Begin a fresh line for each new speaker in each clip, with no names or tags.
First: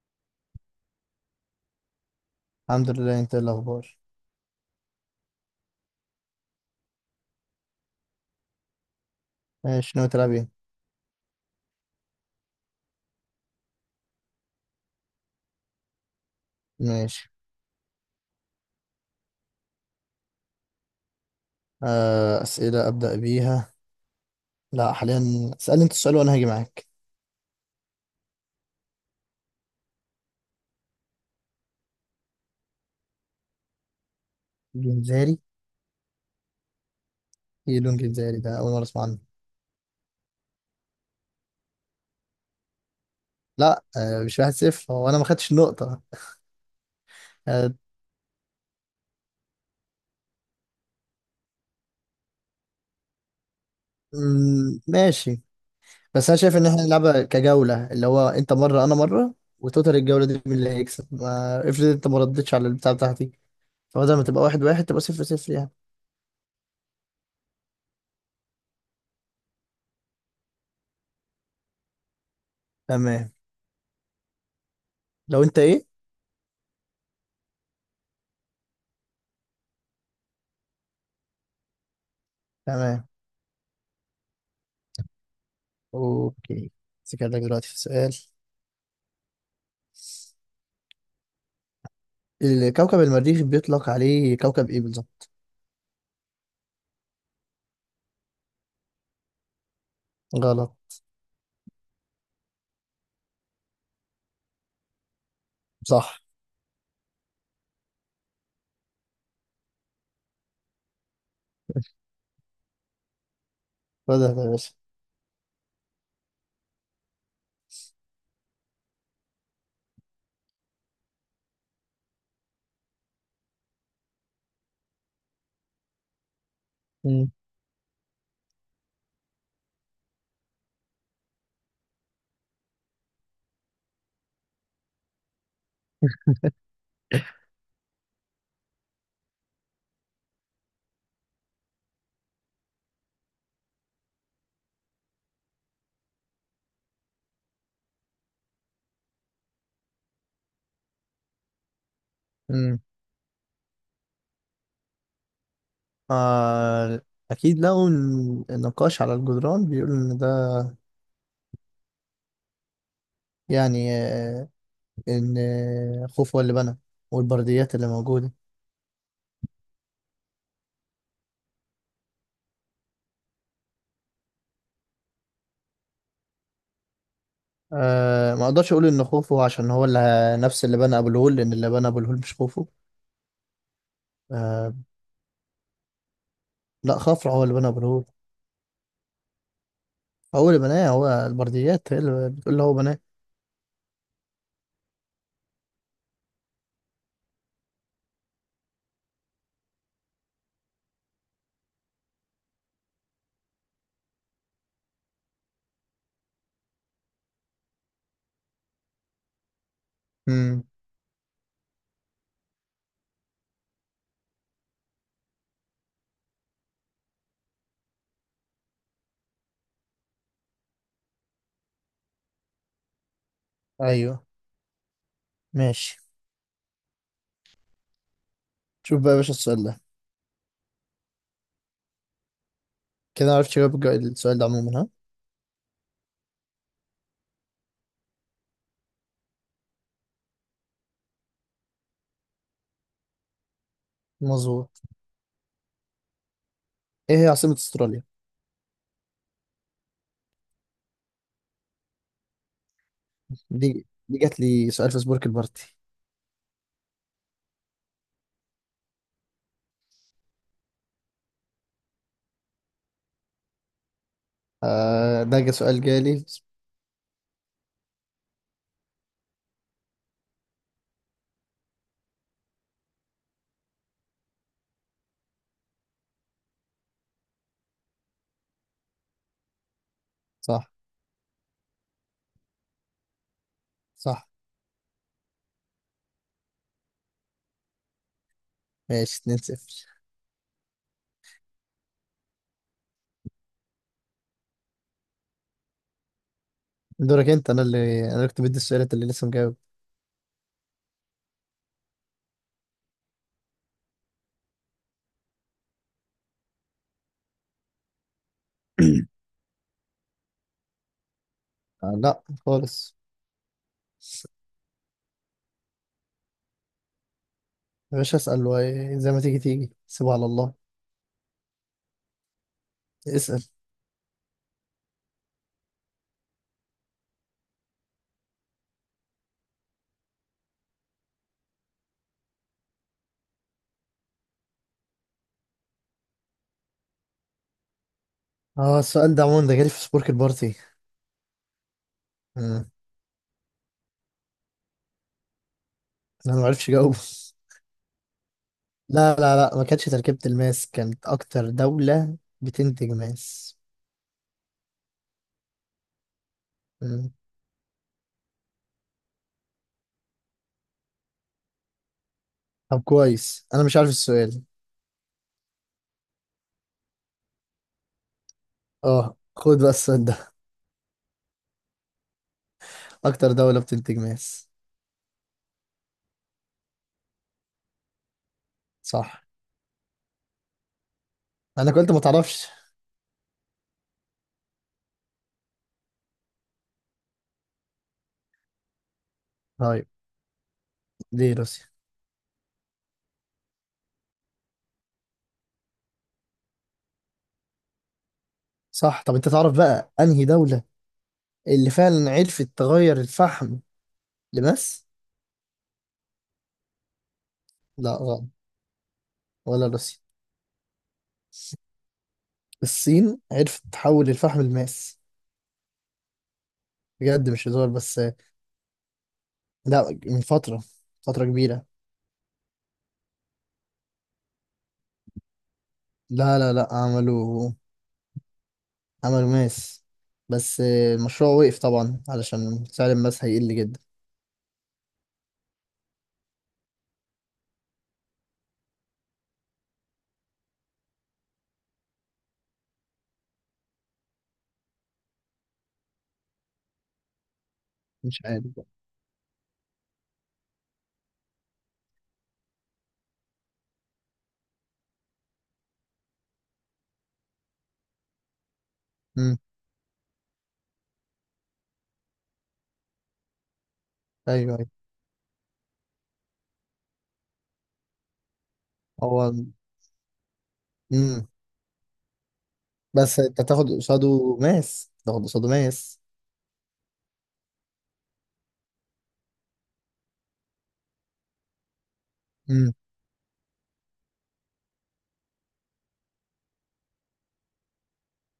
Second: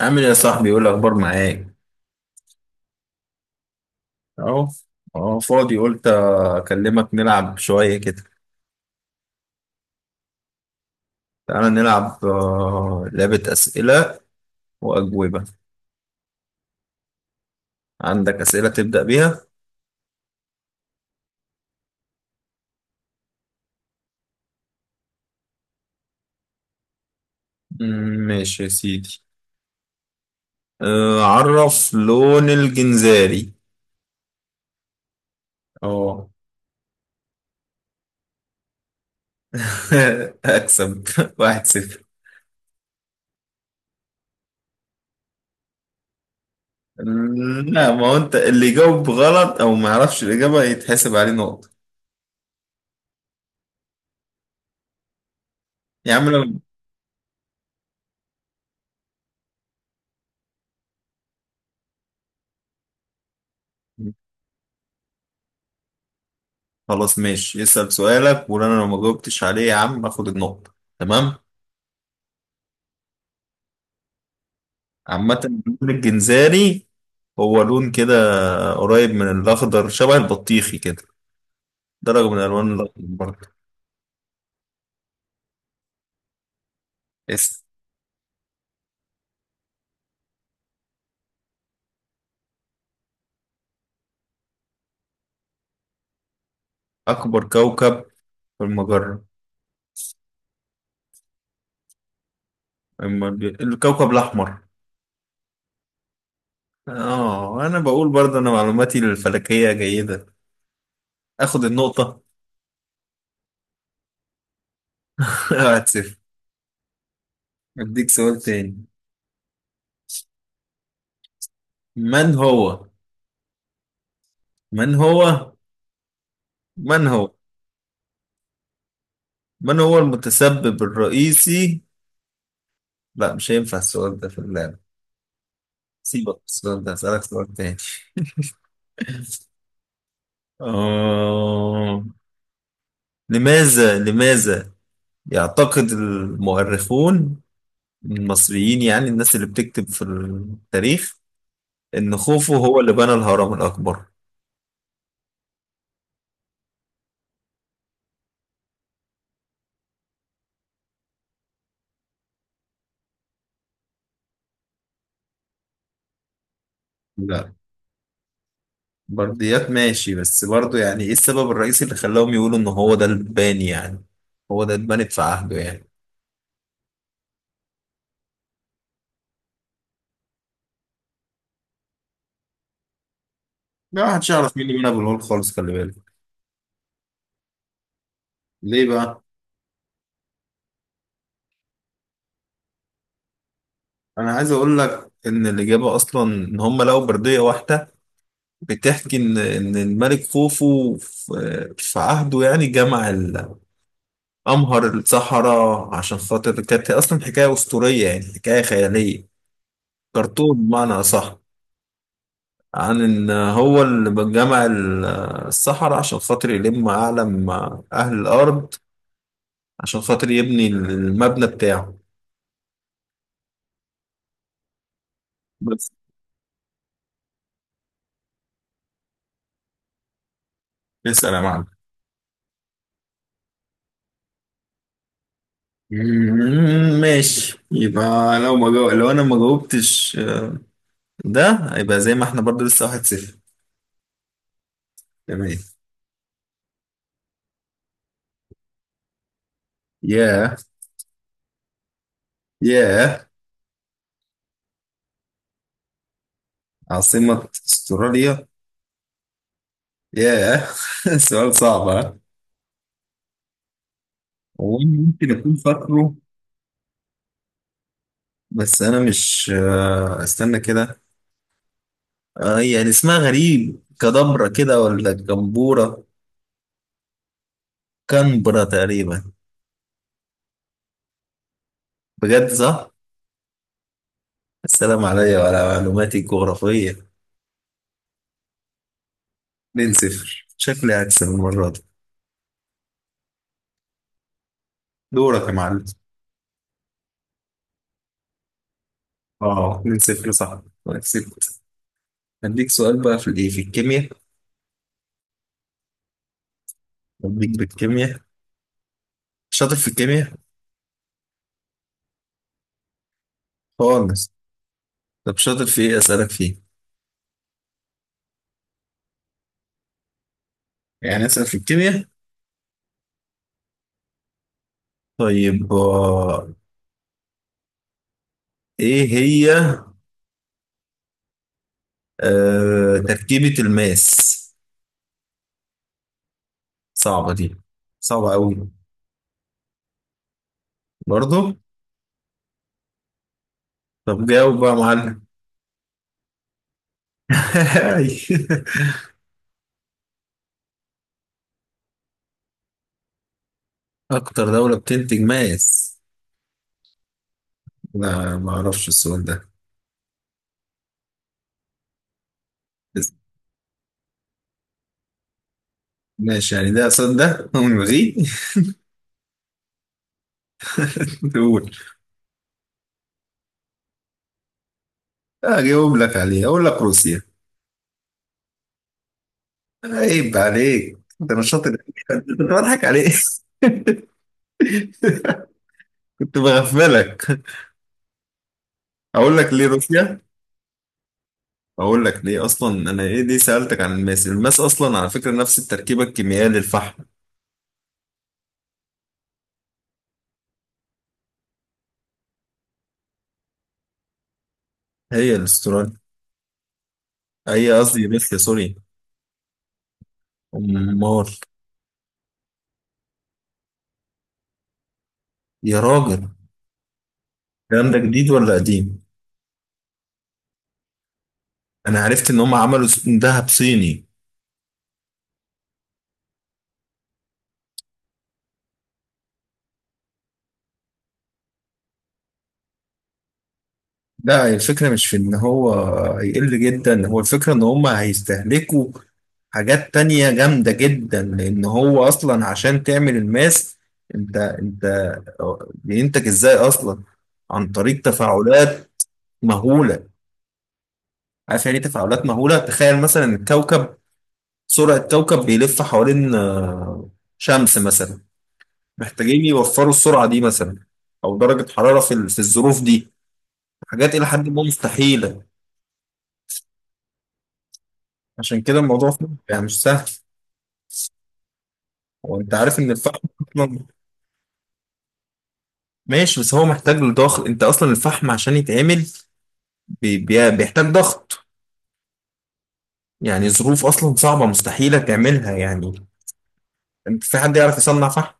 عامل ايه يا صاحبي؟ يقول اخبار معاك.
الحمد لله، انت ايه الاخبار؟
اهو. اهو فاضي، قلت اكلمك نلعب شويه كده.
ماشي، ناوي تلعب ايه؟
تعالى نلعب لعبه اسئله واجوبه.
ماشي.
عندك اسئله تبدا بيها؟
آه، اسئله ابدا بيها. لا حاليا، اسالني انت السؤال وانا هاجي معاك.
مم، ماشي يا سيدي. عرف لون الجنزاري.
جنزاري؟
اه.
ايه لون جنزاري ده؟ اول مره اسمع عنه.
اكسب واحد صفر.
لا، آه مش واحد صفر، هو انا ما خدتش النقطه. آه.
لا، ما هو انت اللي يجاوب غلط او ما يعرفش الاجابه يتحسب عليه نقطه.
ماشي.
يا عم
بس انا شايف
لو...
ان احنا نلعبها كجوله، اللي هو انت مره انا مره، وتوتال الجوله دي مين اللي هيكسب. ما افرض انت ما ردتش على البتاع بتاعتي، فبدل ما تبقى واحد واحد تبقى صفر صفر يعني.
خلاص ماشي، اسال سؤالك وانا لو ما جاوبتش عليه يا عم اخد النقطه، تمام.
تمام.
عامة
لو انت ايه.
اللون الجنزاني هو لون كده قريب من الأخضر، شبه البطيخي كده، درجة من ألوان الأخضر
تمام.
برضه.
اوكي. سكرتك
اس.
دلوقتي في سؤال. الكوكب المريخ بيطلق عليه كوكب ايه بالظبط؟
أكبر كوكب في المجرة.
غلط.
أما الكوكب الأحمر.
صح.
آه، أنا بقول برضه أنا معلوماتي الفلكية جيدة. آخد النقطة.
بدأ يا باشا.
واحد صفر. أديك سؤال تاني. من هو من هو من
مم.
هو من هو المتسبب الرئيسي... لا مش هينفع السؤال ده في اللعبة، سيبك من السؤال ده، هسألك سؤال تاني. آه. لماذا يعتقد المؤرخون المصريين، يعني الناس اللي بتكتب في التاريخ، إن خوفو
مم.
هو اللي بنى الهرم الأكبر؟
آه، اكيد لقوا النقاش على الجدران بيقول ان ده، يعني آه، ان، خوف هو اللي بنى،
لا،
والبرديات اللي موجوده.
برديات ماشي، بس برضه يعني إيه السبب الرئيسي اللي خلاهم يقولوا إن هو ده الباني يعني، هو ده اتبنت في عهده يعني.
آه، ما اقدرش اقول ان خوفو عشان هو اللي نفس اللي بنى ابو الهول، لان اللي بنى ابو الهول مش خوفو.
ما حدش يعرف مين
آه،
اللي بنى أبو الهول خالص، خلي بالك.
لا خفرع هو اللي بنى ابو الهول.
ليه بقى؟
هو اللي بناه، هو البرديات هي اللي بتقول هو بناه.
أنا عايز أقول لك إن الإجابة أصلا إن هم لقوا بردية واحدة بتحكي إن الملك خوفو في عهده يعني جمع الأمهر الصحراء عشان خاطر كانت أصلا حكاية أسطورية، يعني حكاية خيالية، كرتون
مم.
بمعنى أصح، عن إن هو اللي جمع الصحراء عشان خاطر يلم أعلم أهل الأرض، عشان خاطر يبني المبنى بتاعه.
ايوه،
بس.
ماشي. شوف بقى يا باشا السؤال ده،
اسأل يا معلم.
كده عرفت جواب السؤال ده عموما، ها؟
ماشي، يبقى لو ما جو... لو انا ما جاوبتش، ده هيبقى زي ما احنا برضو لسه واحد صفر.
مظبوط.
تمام.
ايه هي عاصمة استراليا؟
ياه. ياه،
دي جات لي سؤال في سبورك البارتي.
عاصمة استراليا. ياه. سؤال صعب ها. هو أنا
آه
ممكن
ده جا
أكون
سؤال
فاكره،
جالي.
بس أنا مش... استنى كده. يعني اسمها غريب، كدبرة كده ولا جمبورة؟ كنبرة تقريبا.
صح.
بجد صح؟
صح.
السلام عليا وعلى معلوماتي الجغرافية.
ماشي، 2-0.
2-0، شكلي هكسب المرة دي. دورك يا معلم.
دورك انت. انا اللي كنت بدي السؤال، انت اللي لسه مجاوب.
اه، 2-0 صح، كسبت. هديك سؤال بقى في الايه، في الكيمياء. هديك بالكيمياء. شاطر في الكيمياء؟
آه لا خالص.
خالص. طب شاطر في ايه اسالك فيه؟
يا باشا اسأل، زي ما تيجي تيجي سيبها على الله.
يعني اسال في الكيمياء.
اسأل.
طيب، ايه هي تركيبة الماس؟ صعبة دي، صعبة قوي.
اه، السؤال ده عموما ده جالي في سبورك البارتي.
برضو.
مم.
طب جاوب بقى يا معلم.
انا ما عرفش اجاوبه. لا لا لا، ما كانتش تركيبة الماس، كانت اكتر دولة بتنتج ماس.
اكتر دولة بتنتج ماس. لا ما اعرفش السؤال ده.
طب
بس
كويس انا مش عارف السؤال.
ماشي، يعني ده سؤال ده ونلغيه.
اه، خد بقى السؤال ده.
تقول.
اكتر دولة بتنتج ماس.
اجاوب لك عليه، اقول لك روسيا.
صح.
عيب عليك انت مش
انا
شاطر.
قلت ما
كنت
تعرفش.
بضحك عليك. كنت بغفلك. اقول لك ليه
طيب.
روسيا،
دي روسيا.
اقول لك ليه. اصلا انا ايه ليه سالتك عن الماس؟ الماس اصلا على فكره نفس التركيبه الكيميائيه للفحم.
صح. طب انت تعرف بقى انهي دولة اللي فعلا عرفت تغير الفحم لماس؟
هي الاستراليا، هي
لا
قصدي
غلط.
روسيا، سوري.
ولا روسيا.
امال.
الصين عرفت تحول الفحم لماس.
يا راجل،
بجد مش هزار.
الكلام ده
بس
جديد ولا قديم؟
لا، من فترة، فترة كبيرة.
انا عرفت ان هم عملوا ذهب صيني.
لا لا لا، عملوا، عملوا ماس. بس المشروع وقف طبعا علشان سعر الماس هيقل جدا.
لا، هي الفكرة مش في إن هو يقل جدا، هو الفكرة إن هما هيستهلكوا حاجات تانية جامدة جدا، لأن هو أصلا عشان تعمل الماس، أنت بينتج إزاي أصلا؟ عن طريق
مش عارف بقى.
تفاعلات مهولة. عارف يعني إيه تفاعلات مهولة؟ تخيل مثلا الكوكب، سرعة كوكب بيلف حوالين شمس مثلا،
مم.
محتاجين يوفروا السرعة دي مثلا. أو درجة حرارة في في الظروف دي، حاجات إلى حد
ايوه،
ما
أيوه.
مستحيلة. عشان كده الموضوع
هو.
يعني مش سهل.
امم.
وانت عارف ان
بس
الفحم
انت تاخد
اصلا،
قصاده ماس، تاخد قصاده ماس.
ماشي بس هو محتاج لضغط، انت اصلا الفحم عشان يتعمل بيحتاج ضغط،
امم.
يعني ظروف اصلا صعبة مستحيلة تعملها يعني. انت في حد يعرف يصنع فحم؟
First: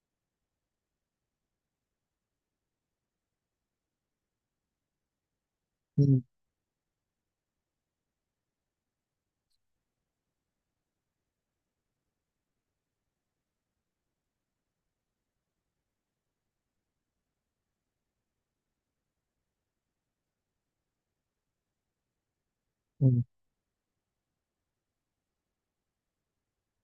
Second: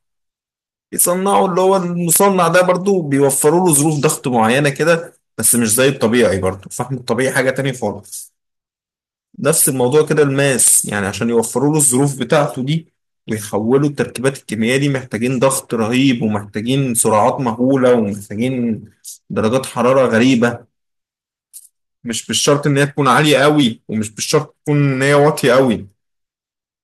يصنعه اللي هو المصنع ده برضو بيوفروا له ظروف ضغط معينة كده، بس مش زي
امم.
الطبيعي، برضو الفحم الطبيعي حاجة تانية خالص. نفس الموضوع كده الماس، يعني عشان يوفروا له الظروف بتاعته دي ويحولوا التركيبات الكيميائية دي، محتاجين ضغط رهيب ومحتاجين سرعات مهولة ومحتاجين درجات حرارة غريبة. مش بالشرط إن هي تكون
أمم.
عالية قوي ومش بالشرط تكون إن هي واطية قوي،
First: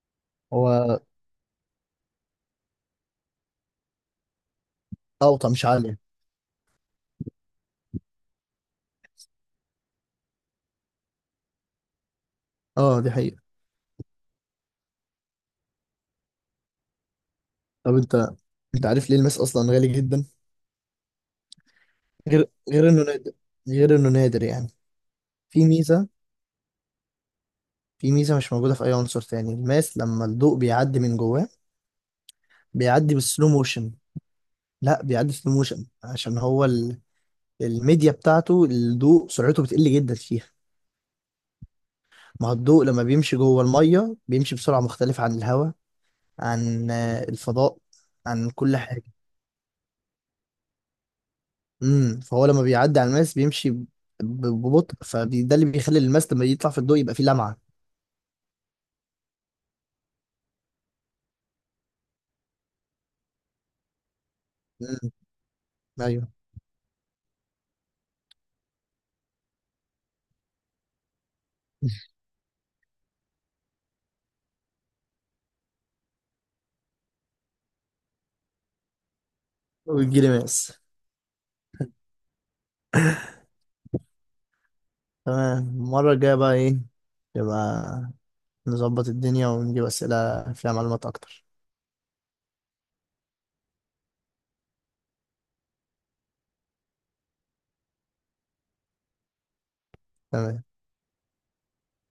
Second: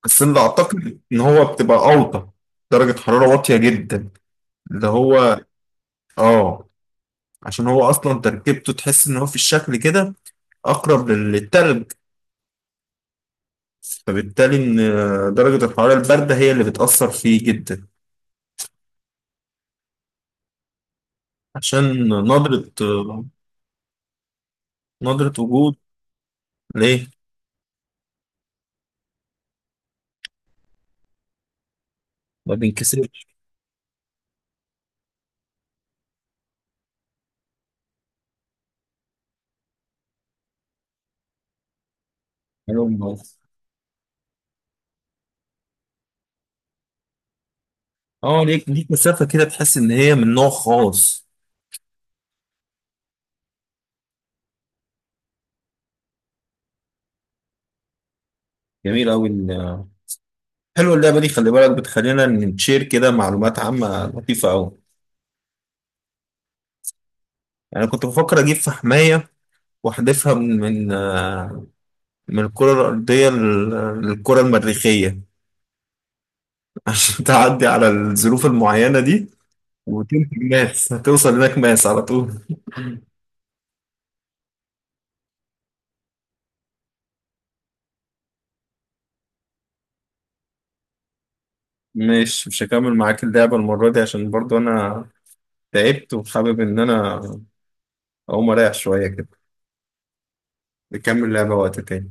بس أنا أعتقد
هو
إن هو بتبقى أوطى. درجة حرارة واطية جدا، اللي هو
اوطى مش عالية.
آه، عشان هو أصلا تركيبته تحس إن هو في الشكل كده أقرب للتلج،
اه دي حقيقة.
فبالتالي إن درجة الحرارة الباردة هي اللي بتأثر فيه جدا.
طب انت عارف ليه الماس اصلا غالي جدا؟
عشان
غير
نضرة.
غير انه نادر، غير انه نادر يعني. في
وجود.
ميزة.
ليه؟
في ميزة مش موجودة في اي عنصر تاني، الماس لما الضوء بيعدي من جواه
ما
بيعدي
بينكسرش.
بالسلو موشن. لا، بيعدي سلو موشن عشان هو ال... الميديا بتاعته الضوء سرعته بتقل جدا فيها. ما هو
حلو
الضوء لما بيمشي
خالص.
جوه المية بيمشي بسرعة مختلفة عن الهواء، عن الفضاء،
اه،
عن
ليك
كل
ليك
حاجة.
مسافة كده تحس إن هي من نوع خاص.
امم. فهو لما بيعدي على الماس بيمشي ببطء، فده اللي بيخلي الماس لما يطلع في الضوء يبقى فيه لمعة.
جميل أوي حلوة اللعبة دي، خلي بالك بتخلينا نشير كده معلومات عامة لطيفة أوي.
امم. ايوه.
يعني كنت بفكر أجيب فحماية وأحدفها من من الكرة الأرضية للكرة المريخية. عشان تعدي على الظروف المعينة دي وتلت
ويجيلي ماس.
ماس هتوصل هناك ماس على طول.
تمام. المرة الجاية بقى ايه، يبقى نظبط الدنيا ونجيب أسئلة فيها معلومات أكتر.
مش هكمل معاك اللعبة المرة دي عشان برضو أنا تعبت وحابب إن أنا أقوم أريح شوية كده.
تمام.
نكمل لعبة وقت تاني.